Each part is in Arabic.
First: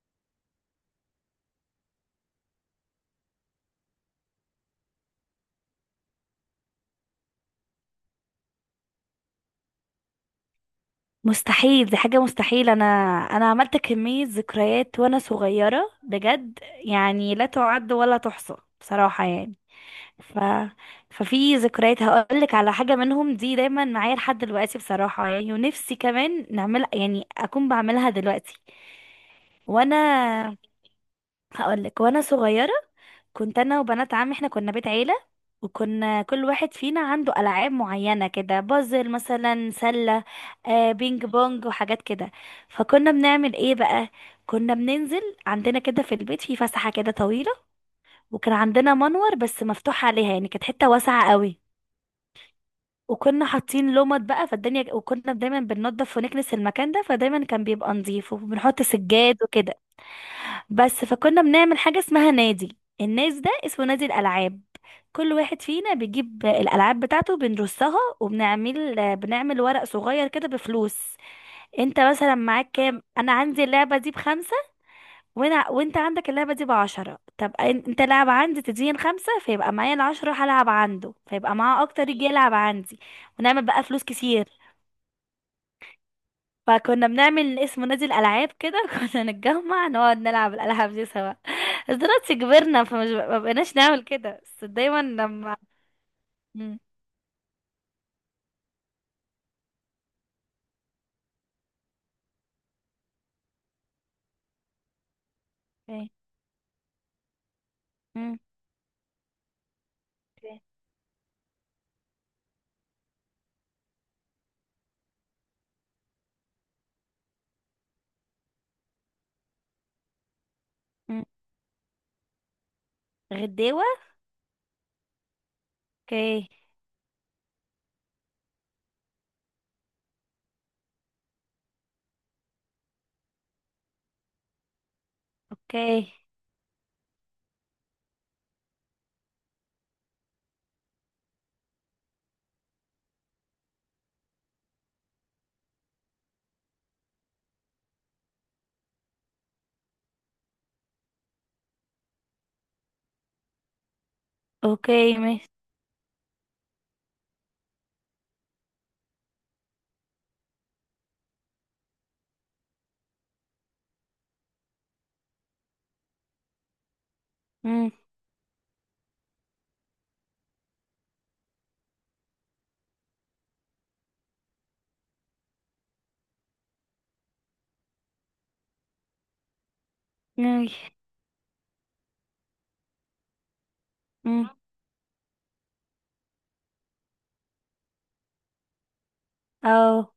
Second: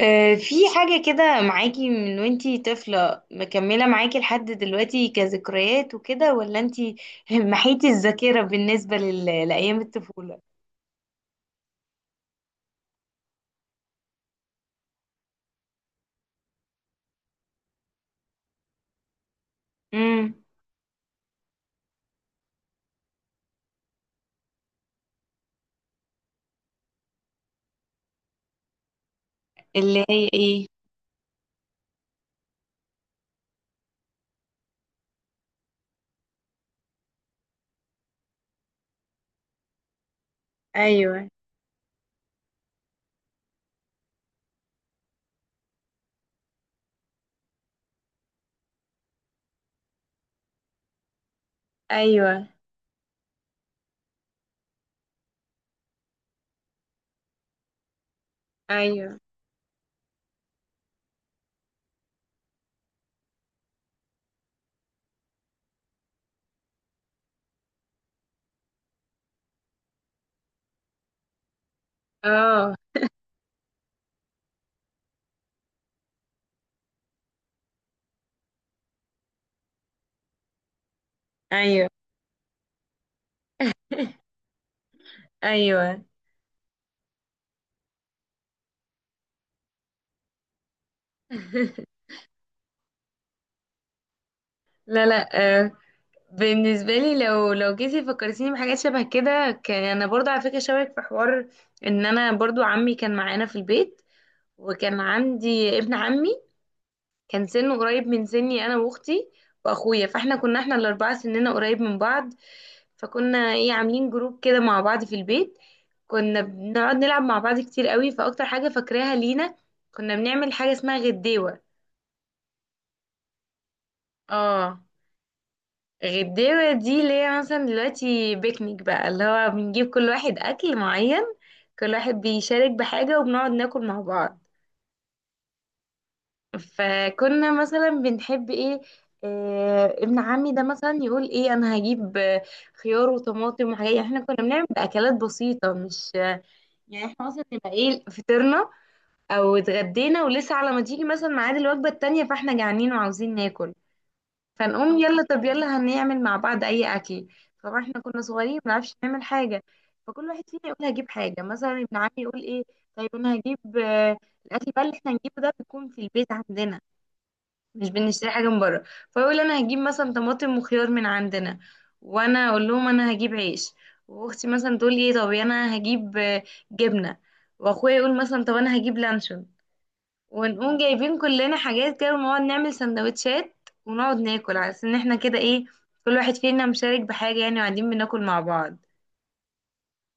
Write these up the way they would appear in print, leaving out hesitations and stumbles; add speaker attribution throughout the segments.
Speaker 1: في حاجة كده معاكي من وانتي طفلة مكملة معاكي لحد دلوقتي كذكريات وكده، ولا انتي محيتي الذاكرة بالنسبة لأيام الطفولة؟
Speaker 2: مستحيل، دي حاجة مستحيل. انا عملت كمية ذكريات وانا صغيرة، بجد يعني لا تعد ولا تحصى، بصراحة يعني.
Speaker 1: امم.
Speaker 2: ف ففي ذكريات، هقولك على حاجة منهم دي دايما معايا لحد دلوقتي بصراحة، يعني. ونفسي كمان نعمل، يعني اكون بعملها دلوقتي. وانا
Speaker 1: اللي هي ايه؟
Speaker 2: هقولك، وانا صغيرة كنت انا وبنات عمي، احنا كنا بيت عيله. وكنا كل واحد فينا عنده العاب معينه كده، بازل مثلا، سله، آه، بينج
Speaker 1: ايوه.
Speaker 2: بونج، وحاجات كده. فكنا بنعمل ايه بقى؟ كنا بننزل عندنا كده في البيت، في فسحه كده طويله، وكان عندنا منور بس مفتوح عليها، يعني كانت حته واسعه قوي.
Speaker 1: ايوه.
Speaker 2: وكنا حاطين لمط بقى فالدنيا، وكنا دايما بننضف ونكنس المكان ده، فدايما كان بيبقى نظيف، وبنحط
Speaker 1: ايوه.
Speaker 2: سجاد وكده. بس فكنا بنعمل حاجة اسمها نادي، الناس ده اسمه نادي الألعاب. كل واحد فينا بيجيب الألعاب بتاعته، بنرصها، وبنعمل ورق صغير كده بفلوس. انت مثلا معاك
Speaker 1: اه.
Speaker 2: كام؟ انا عندي اللعبة دي بـ5، وانت عندك اللعبة دي بـ10. طب انت لعب عندي، تديني الـ5، فيبقى معايا الـ10، هلعب عنده، فيبقى معاه
Speaker 1: ايوه.
Speaker 2: اكتر، يجي يلعب عندي. ونعمل بقى فلوس كتير.
Speaker 1: ايوه.
Speaker 2: فكنا بنعمل اسمه نادي الألعاب كده كنا نتجمع، نقعد نلعب الألعاب دي سوا. بس دلوقتي كبرنا، فمش ما بقيناش نعمل كده. بس دايما
Speaker 1: لا، لا.
Speaker 2: لما.
Speaker 1: آه،
Speaker 2: مم.
Speaker 1: بالنسبه لي، لو جيتي فكرتيني بحاجات شبه كده، كان انا برضو على فكره شبهك في حوار. انا برضو عمي كان معانا في البيت، وكان عندي ابن
Speaker 2: اوكي.
Speaker 1: عمي كان سنه قريب من
Speaker 2: مم.
Speaker 1: سني انا واختي واخويا. فاحنا كنا
Speaker 2: اوكي.
Speaker 1: احنا الاربعه سننا قريب من بعض، فكنا ايه عاملين جروب كده مع بعض في البيت. كنا بنقعد نلعب مع بعض كتير قوي. فاكتر حاجه فاكراها لينا، كنا بنعمل حاجه اسمها
Speaker 2: مم.
Speaker 1: غديوه.
Speaker 2: غديوة.
Speaker 1: اه،
Speaker 2: اوكي.
Speaker 1: غديوه دي اللي هي مثلا دلوقتي بيكنيك بقى، اللي هو بنجيب كل واحد اكل معين. كل واحد بيشارك بحاجه وبنقعد ناكل مع بعض.
Speaker 2: اوكي.
Speaker 1: فكنا مثلا بنحب ايه، ابن عمي ده مثلا يقول ايه، انا هجيب خيار وطماطم وحاجات. يعني احنا كنا بنعمل اكلات بسيطه، مش يعني احنا مثلا نبقى ايه فطرنا او اتغدينا، ولسه على ما تيجي مثلا ميعاد الوجبه التانيه فاحنا جعانين وعاوزين ناكل، فنقوم
Speaker 2: اوكي
Speaker 1: يلا، طب
Speaker 2: ماشي.
Speaker 1: يلا هنعمل مع بعض اي اكل. طبعا احنا كنا صغيرين ما بنعرفش نعمل حاجه، فكل واحد فينا يقول هجيب حاجه. مثلا ابن عمي يقول ايه، طيب انا هجيب الاكل بقى اللي احنا هنجيبه ده بيكون في البيت عندنا، مش
Speaker 2: مم.
Speaker 1: بنشتري حاجه من بره. فيقول انا هجيب مثلا طماطم وخيار من عندنا، وانا اقول لهم انا هجيب عيش، واختي مثلا تقول لي طب انا هجيب جبنه، واخويا يقول مثلا طب انا هجيب لانشون.
Speaker 2: مم.
Speaker 1: ونقوم جايبين كلنا حاجات كده ونقعد نعمل سندوتشات ونقعد
Speaker 2: مم.
Speaker 1: ناكل، على اساس ان احنا كده ايه كل واحد فينا مشارك بحاجه يعني، وقاعدين بناكل مع بعض.
Speaker 2: اه.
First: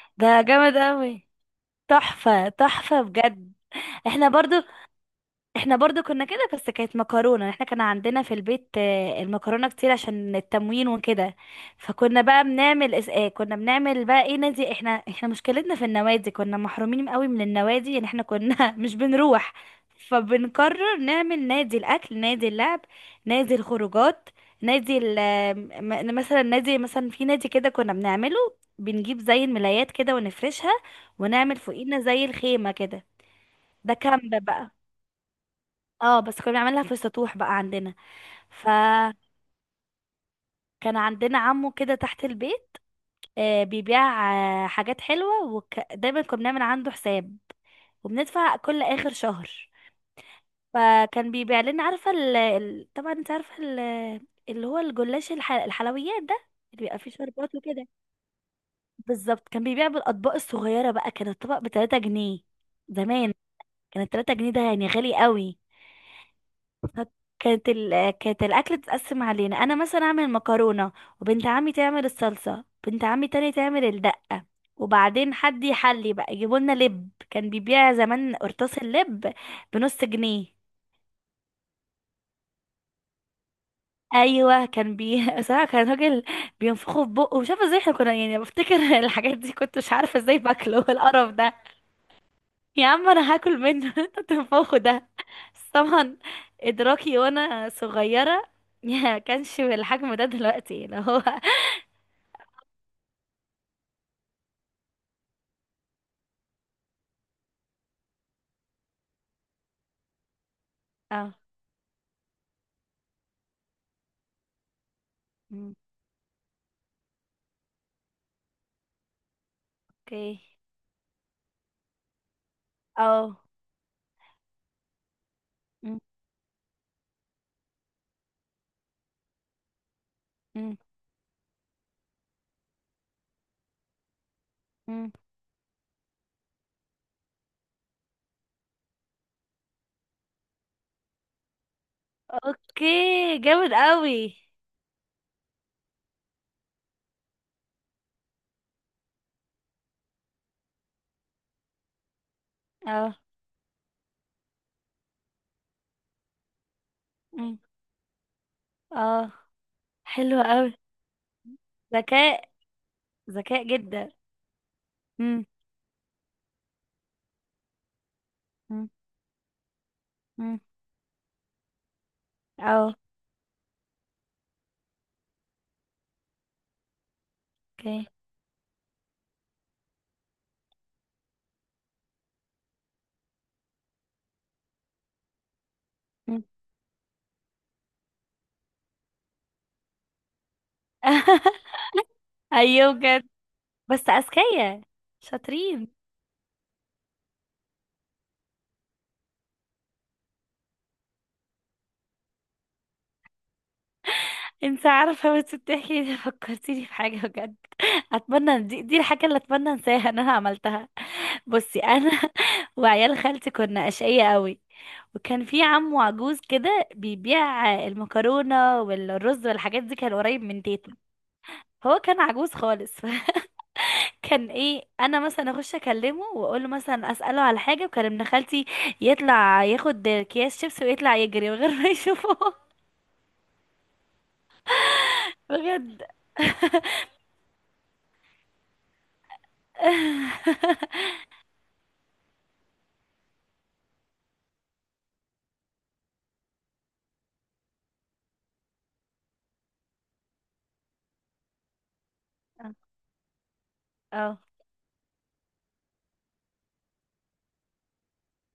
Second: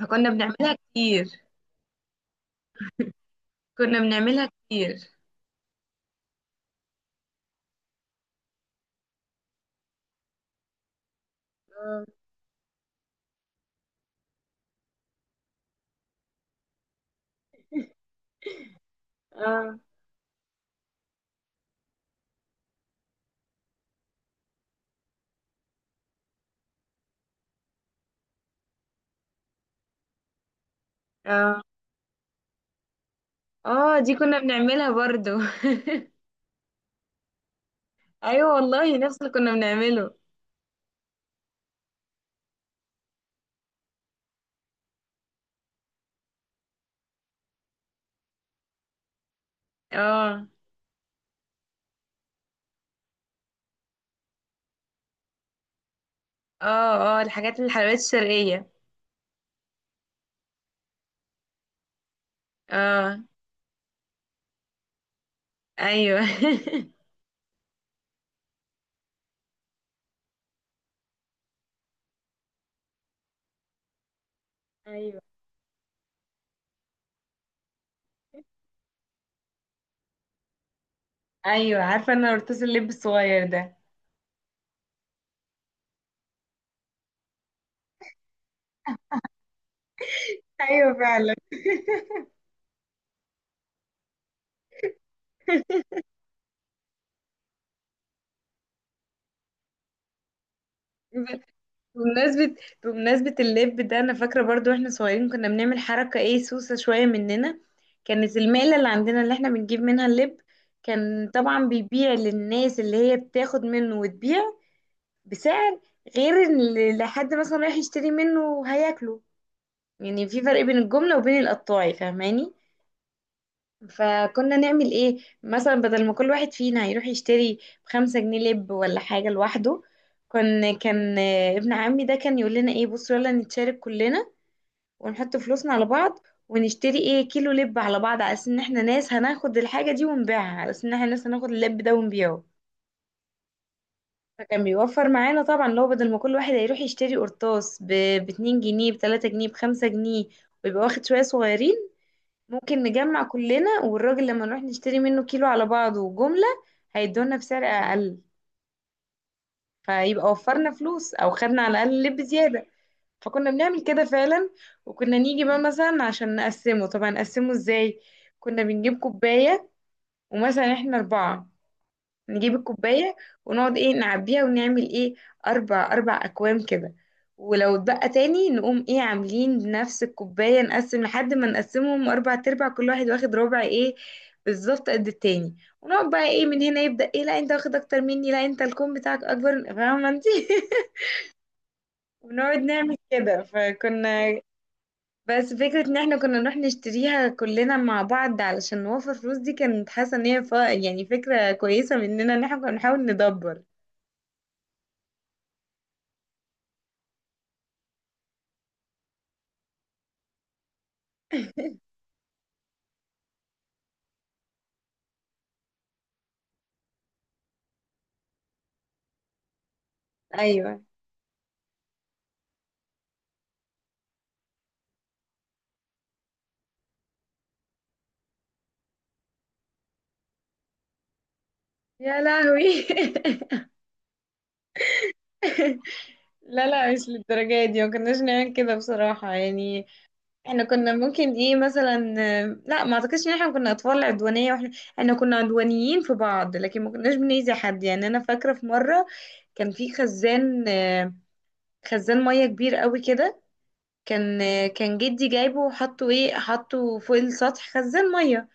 Speaker 1: فكنا
Speaker 2: ده جامد
Speaker 1: بنعملها
Speaker 2: اوي،
Speaker 1: كتير.
Speaker 2: تحفة، تحفة بجد.
Speaker 1: كنا
Speaker 2: احنا
Speaker 1: بنعملها
Speaker 2: برضو
Speaker 1: كتير.
Speaker 2: احنا برضو كنا كده، بس كانت مكرونة، احنا كان عندنا في البيت، المكرونة كتير عشان التموين وكده.
Speaker 1: اه.
Speaker 2: فكنا بقى بنعمل كنا بنعمل بقى ايه، نادي. احنا مشكلتنا في النوادي، كنا محرومين قوي من النوادي، يعني احنا كنا مش بنروح.
Speaker 1: اه.
Speaker 2: فبنقرر نعمل نادي الاكل، نادي اللعب، نادي الخروجات، نادي مثلا نادي، في نادي كده كنا بنعمله. بنجيب زي الملايات كده ونفرشها، ونعمل
Speaker 1: اه.
Speaker 2: فوقينا زي الخيمة كده. ده
Speaker 1: دي كنا
Speaker 2: كامب بقى.
Speaker 1: بنعملها برضو.
Speaker 2: اه، بس كنا بنعملها في السطوح بقى عندنا.
Speaker 1: ايوه والله،
Speaker 2: فكان
Speaker 1: نفس اللي كنا بنعمله.
Speaker 2: عندنا عمو كده تحت البيت، آه، بيبيع آه حاجات حلوة، ودايما كنا بنعمل عنده حساب وبندفع كل آخر شهر.
Speaker 1: اه.
Speaker 2: فكان بيبيع لنا، عارفة طبعا انت عارفة اللي هو الجلاش، الحلويات ده،
Speaker 1: اه
Speaker 2: اللي بيبقى فيه
Speaker 1: اه،
Speaker 2: شربات
Speaker 1: الحاجات
Speaker 2: وكده.
Speaker 1: الحلويات الشرقية.
Speaker 2: بالظبط. كان بيبيع بالأطباق الصغيرة بقى، كان الطبق بـ3 جنيه
Speaker 1: اه.
Speaker 2: زمان. كان الـ3 جنيه ده يعني غالي قوي.
Speaker 1: ايوه.
Speaker 2: كانت الاكل تتقسم علينا، انا مثلا اعمل مكرونه، وبنت عمي تعمل الصلصه، بنت عمي تاني تعمل الدقه،
Speaker 1: ايوه.
Speaker 2: وبعدين حد يحلي بقى. يجيبوا لنا لب، كان بيبيع زمان قرطاس اللب بنص جنيه.
Speaker 1: ايوه، عارفة انا القرطاس اللب الصغير ده.
Speaker 2: ايوه، كان بي صراحه كان راجل بينفخه في بقه، مش عارفه ازاي احنا كنا، يعني بفتكر الحاجات دي كنت مش عارفه ازاي باكله
Speaker 1: ايوه
Speaker 2: القرف
Speaker 1: فعلا.
Speaker 2: ده. يا عم، انا هاكل منه انت بتنفخه ده؟ بس طبعا ادراكي وانا صغيره ما كانش بالحجم ده دلوقتي اللي هو.
Speaker 1: ب- بمناسبة بمناسبة اللب ده انا فاكرة برضو، واحنا صغيرين كنا بنعمل حركة ايه سوسة شوية مننا. كانت المقلة اللي عندنا اللي احنا بنجيب منها اللب، كان
Speaker 2: اه.
Speaker 1: طبعا بيبيع للناس اللي هي بتاخد منه وتبيع
Speaker 2: مم.
Speaker 1: بسعر غير اللي حد مثلا رايح يشتري منه وهياكله. يعني
Speaker 2: اوكي.
Speaker 1: في فرق بين الجملة وبين القطاعي، فاهماني.
Speaker 2: اه.
Speaker 1: فكنا نعمل ايه، مثلا
Speaker 2: مم.
Speaker 1: بدل ما كل واحد فينا يروح يشتري ب 5 جنيه لب ولا حاجة لوحده، كان
Speaker 2: مم.
Speaker 1: كان ابن عمي ده كان يقول لنا ايه، بصوا يلا نتشارك كلنا
Speaker 2: مم.
Speaker 1: ونحط فلوسنا على بعض ونشتري ايه كيلو لب على بعض، على اساس ان احنا ناس هناخد الحاجة دي ونبيعها، على اساس ان احنا ناس هناخد اللب ده ونبيعه.
Speaker 2: اوكي. جامد قوي.
Speaker 1: فكان بيوفر معانا طبعا، لو بدل ما كل واحد هيروح يشتري قرطاس ب 2 جنيه، ب 3 جنيه، ب 5 جنيه، ويبقى واخد شوية صغيرين، ممكن
Speaker 2: اه.
Speaker 1: نجمع كلنا والراجل لما نروح نشتري منه كيلو على بعضه وجملة، هيدونا
Speaker 2: مم.
Speaker 1: بسعر أقل.
Speaker 2: اه،
Speaker 1: فيبقى
Speaker 2: حلو
Speaker 1: وفرنا
Speaker 2: قوي،
Speaker 1: فلوس، أو خدنا على الأقل لب
Speaker 2: ذكاء،
Speaker 1: زيادة. فكنا
Speaker 2: ذكاء
Speaker 1: بنعمل كده
Speaker 2: جدا.
Speaker 1: فعلا. وكنا نيجي
Speaker 2: مم.
Speaker 1: بقى مثلا عشان نقسمه، طبعا نقسمه ازاي؟ كنا
Speaker 2: مم.
Speaker 1: بنجيب كوباية،
Speaker 2: مم.
Speaker 1: ومثلا احنا أربعة، نجيب
Speaker 2: اه.
Speaker 1: الكوباية ونقعد ايه نعبيها ونعمل ايه، اربع اربع اكوام كده. ولو
Speaker 2: اوكي.
Speaker 1: اتبقى تاني نقوم ايه عاملين بنفس الكوباية نقسم لحد ما نقسمهم اربع تربع، كل واحد واخد ربع ايه بالظبط قد التاني. ونقعد بقى
Speaker 2: مم.
Speaker 1: ايه من هنا يبدأ ايه، لا انت واخد اكتر مني، لا انت الكوم بتاعك اكبر، فاهمة انت؟ ونقعد
Speaker 2: ايوه
Speaker 1: نعمل
Speaker 2: بجد،
Speaker 1: كده
Speaker 2: بس
Speaker 1: فكنا.
Speaker 2: اذكياء،
Speaker 1: بس فكرة
Speaker 2: شاطرين.
Speaker 1: ان احنا كنا نروح نشتريها كلنا مع بعض علشان نوفر فلوس، دي كانت حاسة ان هي يعني فكرة كويسة مننا، ان احنا كنا بنحاول ندبر.
Speaker 2: انت عارفة بس بتحكي دي، فكرتيني في حاجة بجد اتمنى دي الحاجة اللي اتمنى انساها ان انا عملتها. بصي، انا وعيال خالتي كنا اشقية قوي. وكان في عمو عجوز كده بيبيع المكرونة والرز والحاجات دي، كان قريب من
Speaker 1: ايوه.
Speaker 2: تيتا. هو كان عجوز خالص كان ايه، انا مثلا اخش اكلمه واقول له مثلا، اساله على حاجه، وكان ابن خالتي يطلع ياخد اكياس شيبس، ويطلع يجري من غير ما
Speaker 1: يا
Speaker 2: يشوفه.
Speaker 1: لهوي.
Speaker 2: بجد.
Speaker 1: لا لا، مش للدرجة دي. ما كناش نعمل كده بصراحة يعني. احنا كنا ممكن ايه مثلا، لا ما اعتقدش ان احنا كنا اطفال عدوانية. واحنا احنا كنا عدوانيين في بعض، لكن ما كناش بنأذي حد. يعني انا فاكرة في مرة، كان في خزان، خزان مية كبير قوي كده،
Speaker 2: اه.
Speaker 1: كان كان جدي جايبه وحطه ايه حطه فوق السطح، خزان مية.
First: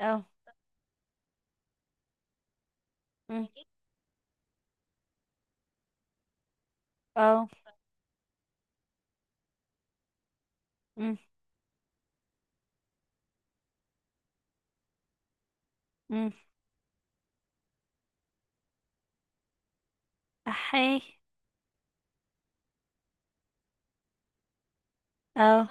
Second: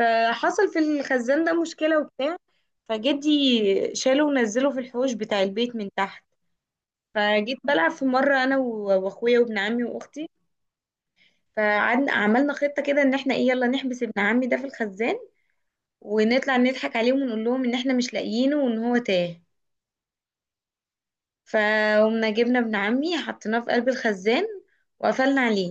Speaker 2: اه.
Speaker 1: في الخزان ده مشكلة وبتاع، فجدي
Speaker 2: مم.
Speaker 1: شاله ونزله في الحوش بتاع البيت من تحت.
Speaker 2: اه.
Speaker 1: فجيت بلعب في مرة أنا وأخويا وابن عمي وأختي،
Speaker 2: مم.
Speaker 1: فقعدنا عملنا خطة كده إن إحنا إيه يلا نحبس ابن عمي ده في الخزان،
Speaker 2: مم.
Speaker 1: ونطلع نضحك عليهم ونقول لهم إن إحنا مش لاقيينه وإن هو تاه.
Speaker 2: احي.
Speaker 1: فقمنا جبنا ابن عمي حطيناه في قلب الخزان، وقفلنا
Speaker 2: اه.
Speaker 1: عليه،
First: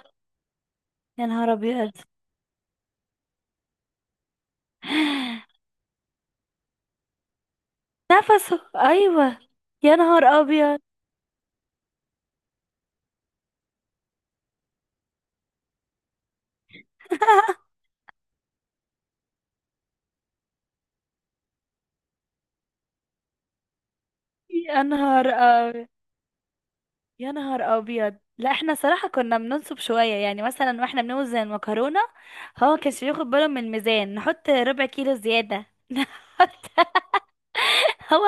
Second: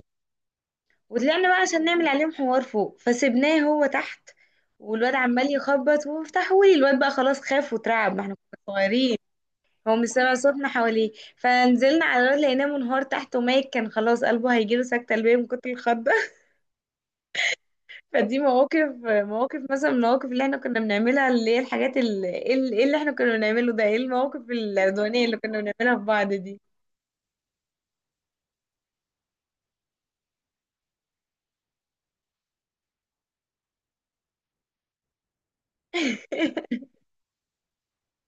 Speaker 2: يا
Speaker 1: وطلعنا
Speaker 2: نهار
Speaker 1: بقى عشان
Speaker 2: ابيض.
Speaker 1: نعمل عليهم حوار فوق فسيبناه هو تحت. والواد عمال يخبط وافتحولي، الواد بقى خلاص خاف وترعب، ما احنا
Speaker 2: نفسه.
Speaker 1: كنا صغيرين،
Speaker 2: ايوه،
Speaker 1: هو
Speaker 2: يا
Speaker 1: مش
Speaker 2: نهار
Speaker 1: سامع صوتنا
Speaker 2: ابيض.
Speaker 1: حواليه. فنزلنا على الواد لقيناه منهار تحت وميت، كان خلاص قلبه هيجيله سكتة قلبية من كتر الخضة. فدي مواقف، مواقف مثلا من المواقف اللي احنا كنا بنعملها، اللي هي الحاجات اللي, ايه اللي اللي احنا كنا بنعمله ده، ايه المواقف
Speaker 2: يا
Speaker 1: العدوانية
Speaker 2: نهار
Speaker 1: اللي كنا
Speaker 2: أبيض،
Speaker 1: بنعملها في بعض دي.
Speaker 2: يا نهار أبيض. لا احنا صراحة كنا بننصب شوية، يعني مثلا واحنا بنوزن المكرونة هو ما كانش بياخد باله من الميزان، نحط ربع كيلو زيادة نحط. هو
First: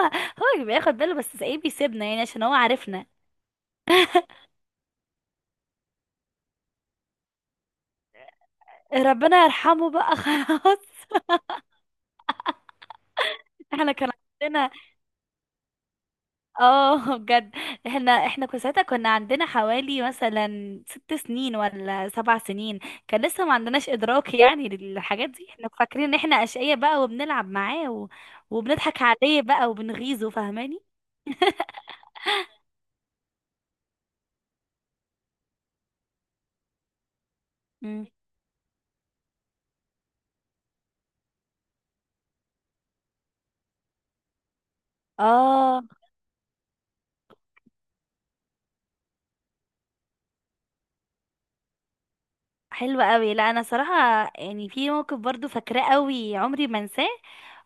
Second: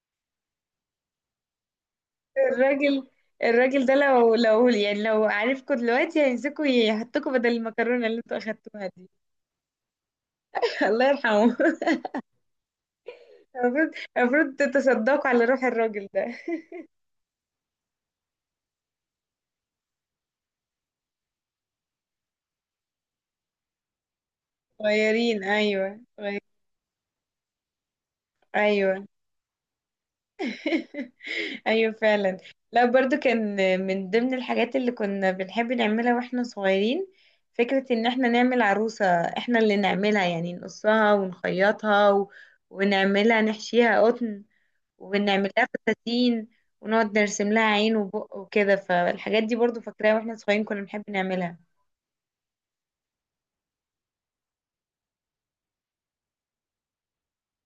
Speaker 2: هو بياخد باله، بس ايه، بيسيبنا يعني عشان هو
Speaker 1: الراجل
Speaker 2: عارفنا.
Speaker 1: الراجل ده لو يعني لو عارفكوا دلوقتي هيمسكوا يحطكوا بدل المكرونة اللي انتوا اخدتوها دي.
Speaker 2: ربنا يرحمه بقى خلاص.
Speaker 1: الله يرحمه. المفروض
Speaker 2: احنا كان
Speaker 1: المفروض
Speaker 2: عندنا.
Speaker 1: تتصدقوا على روح الراجل ده.
Speaker 2: اه بجد. احنا كنا ساعتها كنا عندنا حوالي مثلا 6 سنين ولا 7 سنين. كان لسه ما عندناش ادراك يعني للحاجات
Speaker 1: صغيرين
Speaker 2: دي، احنا
Speaker 1: ايوه،
Speaker 2: فاكرين ان احنا اشقياء بقى وبنلعب معاه و... وبنضحك
Speaker 1: ايوه.
Speaker 2: عليه بقى وبنغيظه، فاهماني.
Speaker 1: ايوه فعلا. لا برضو كان من ضمن الحاجات اللي كنا بنحب نعملها واحنا صغيرين، فكرة ان
Speaker 2: مم.
Speaker 1: احنا نعمل عروسة احنا اللي نعملها، يعني نقصها ونخيطها و... ونعملها نحشيها قطن، وبنعمل لها
Speaker 2: اه.
Speaker 1: فساتين، ونقعد نرسم لها عين وبق وكده. فالحاجات دي برضو فاكراها واحنا صغيرين كنا بنحب نعملها.
Speaker 2: حلوة قوي. لا انا صراحة، يعني في موقف برضو فاكراه قوي عمري ما انساه.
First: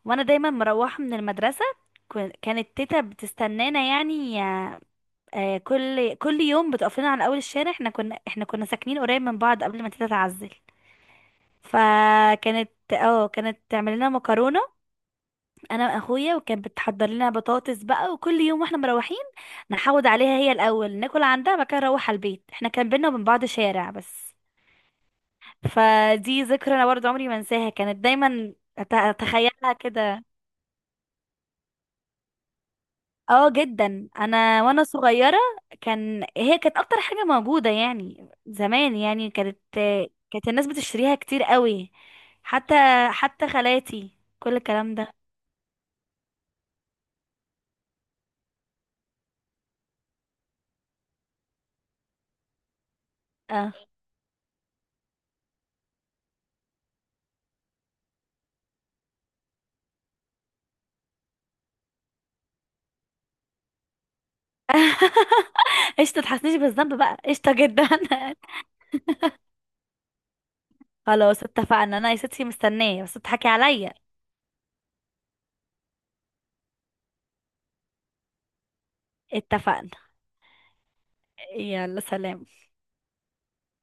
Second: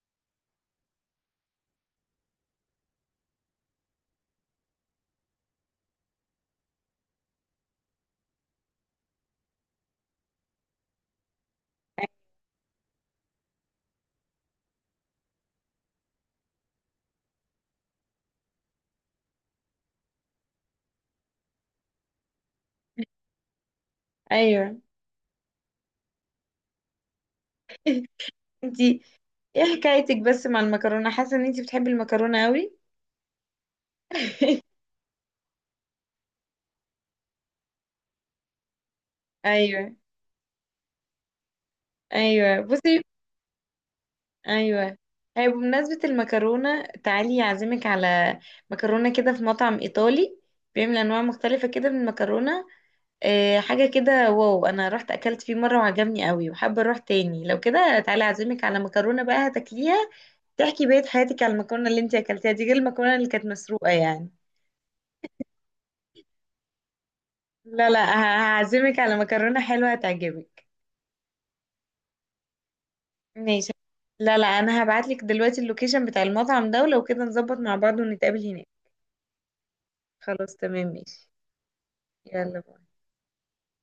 Speaker 2: وانا دايما مروحة من المدرسة، كانت تيتا بتستنانا يعني. آه، كل يوم بتقف لنا على اول الشارع. احنا كنا ساكنين قريب من بعض قبل ما تيتا تعزل. فكانت، اه، كانت تعمل لنا مكرونه، انا واخويا، وكانت بتحضر لنا بطاطس بقى. وكل يوم واحنا مروحين نحوض عليها هي الاول، ناكل عندها، بعد كده نروح على البيت. احنا كان بينا وبين بعض شارع بس.
Speaker 1: ايوه.
Speaker 2: فدي ذكرى انا برضه عمري ما انساها، كانت دايما
Speaker 1: انتي ايه
Speaker 2: اتخيلها
Speaker 1: حكايتك
Speaker 2: كده.
Speaker 1: بس مع المكرونه، حاسه ان انتي بتحبي المكرونه قوي.
Speaker 2: اه جدا، انا وانا صغيره كان هي كانت اكتر حاجه موجوده يعني زمان. يعني كانت
Speaker 1: ايوه.
Speaker 2: كانت الناس بتشتريها كتير قوي.
Speaker 1: ايوه
Speaker 2: حتى
Speaker 1: بصي.
Speaker 2: حتى خالاتي، كل الكلام
Speaker 1: ايوه
Speaker 2: ده.
Speaker 1: هي، بمناسبة المكرونة، تعالي اعزمك على مكرونة كده في مطعم ايطالي بيعمل انواع مختلفة كده من المكرونة.
Speaker 2: اه.
Speaker 1: حاجة كده واو، انا رحت اكلت فيه مرة وعجبني قوي، وحابة اروح تاني. لو كده تعالي اعزمك على مكرونة بقى هتاكليها، تحكي بقية حياتك على المكرونة اللي انت اكلتيها دي، غير المكرونة اللي كانت مسروقة يعني.
Speaker 2: قشطه، تحسنيش بالذنب بقى، قشطه جدا.
Speaker 1: لا لا، هعزمك على مكرونة حلوة هتعجبك.
Speaker 2: خلاص اتفقنا، انا يا ستي مستنيه، بس تضحكي
Speaker 1: ماشي.
Speaker 2: عليا.
Speaker 1: لا لا، انا هبعتلك دلوقتي اللوكيشن بتاع المطعم ده، ولو كده نظبط مع بعض ونتقابل هناك.
Speaker 2: اتفقنا.
Speaker 1: خلاص تمام ماشي.
Speaker 2: يلا سلام.
Speaker 1: يلا.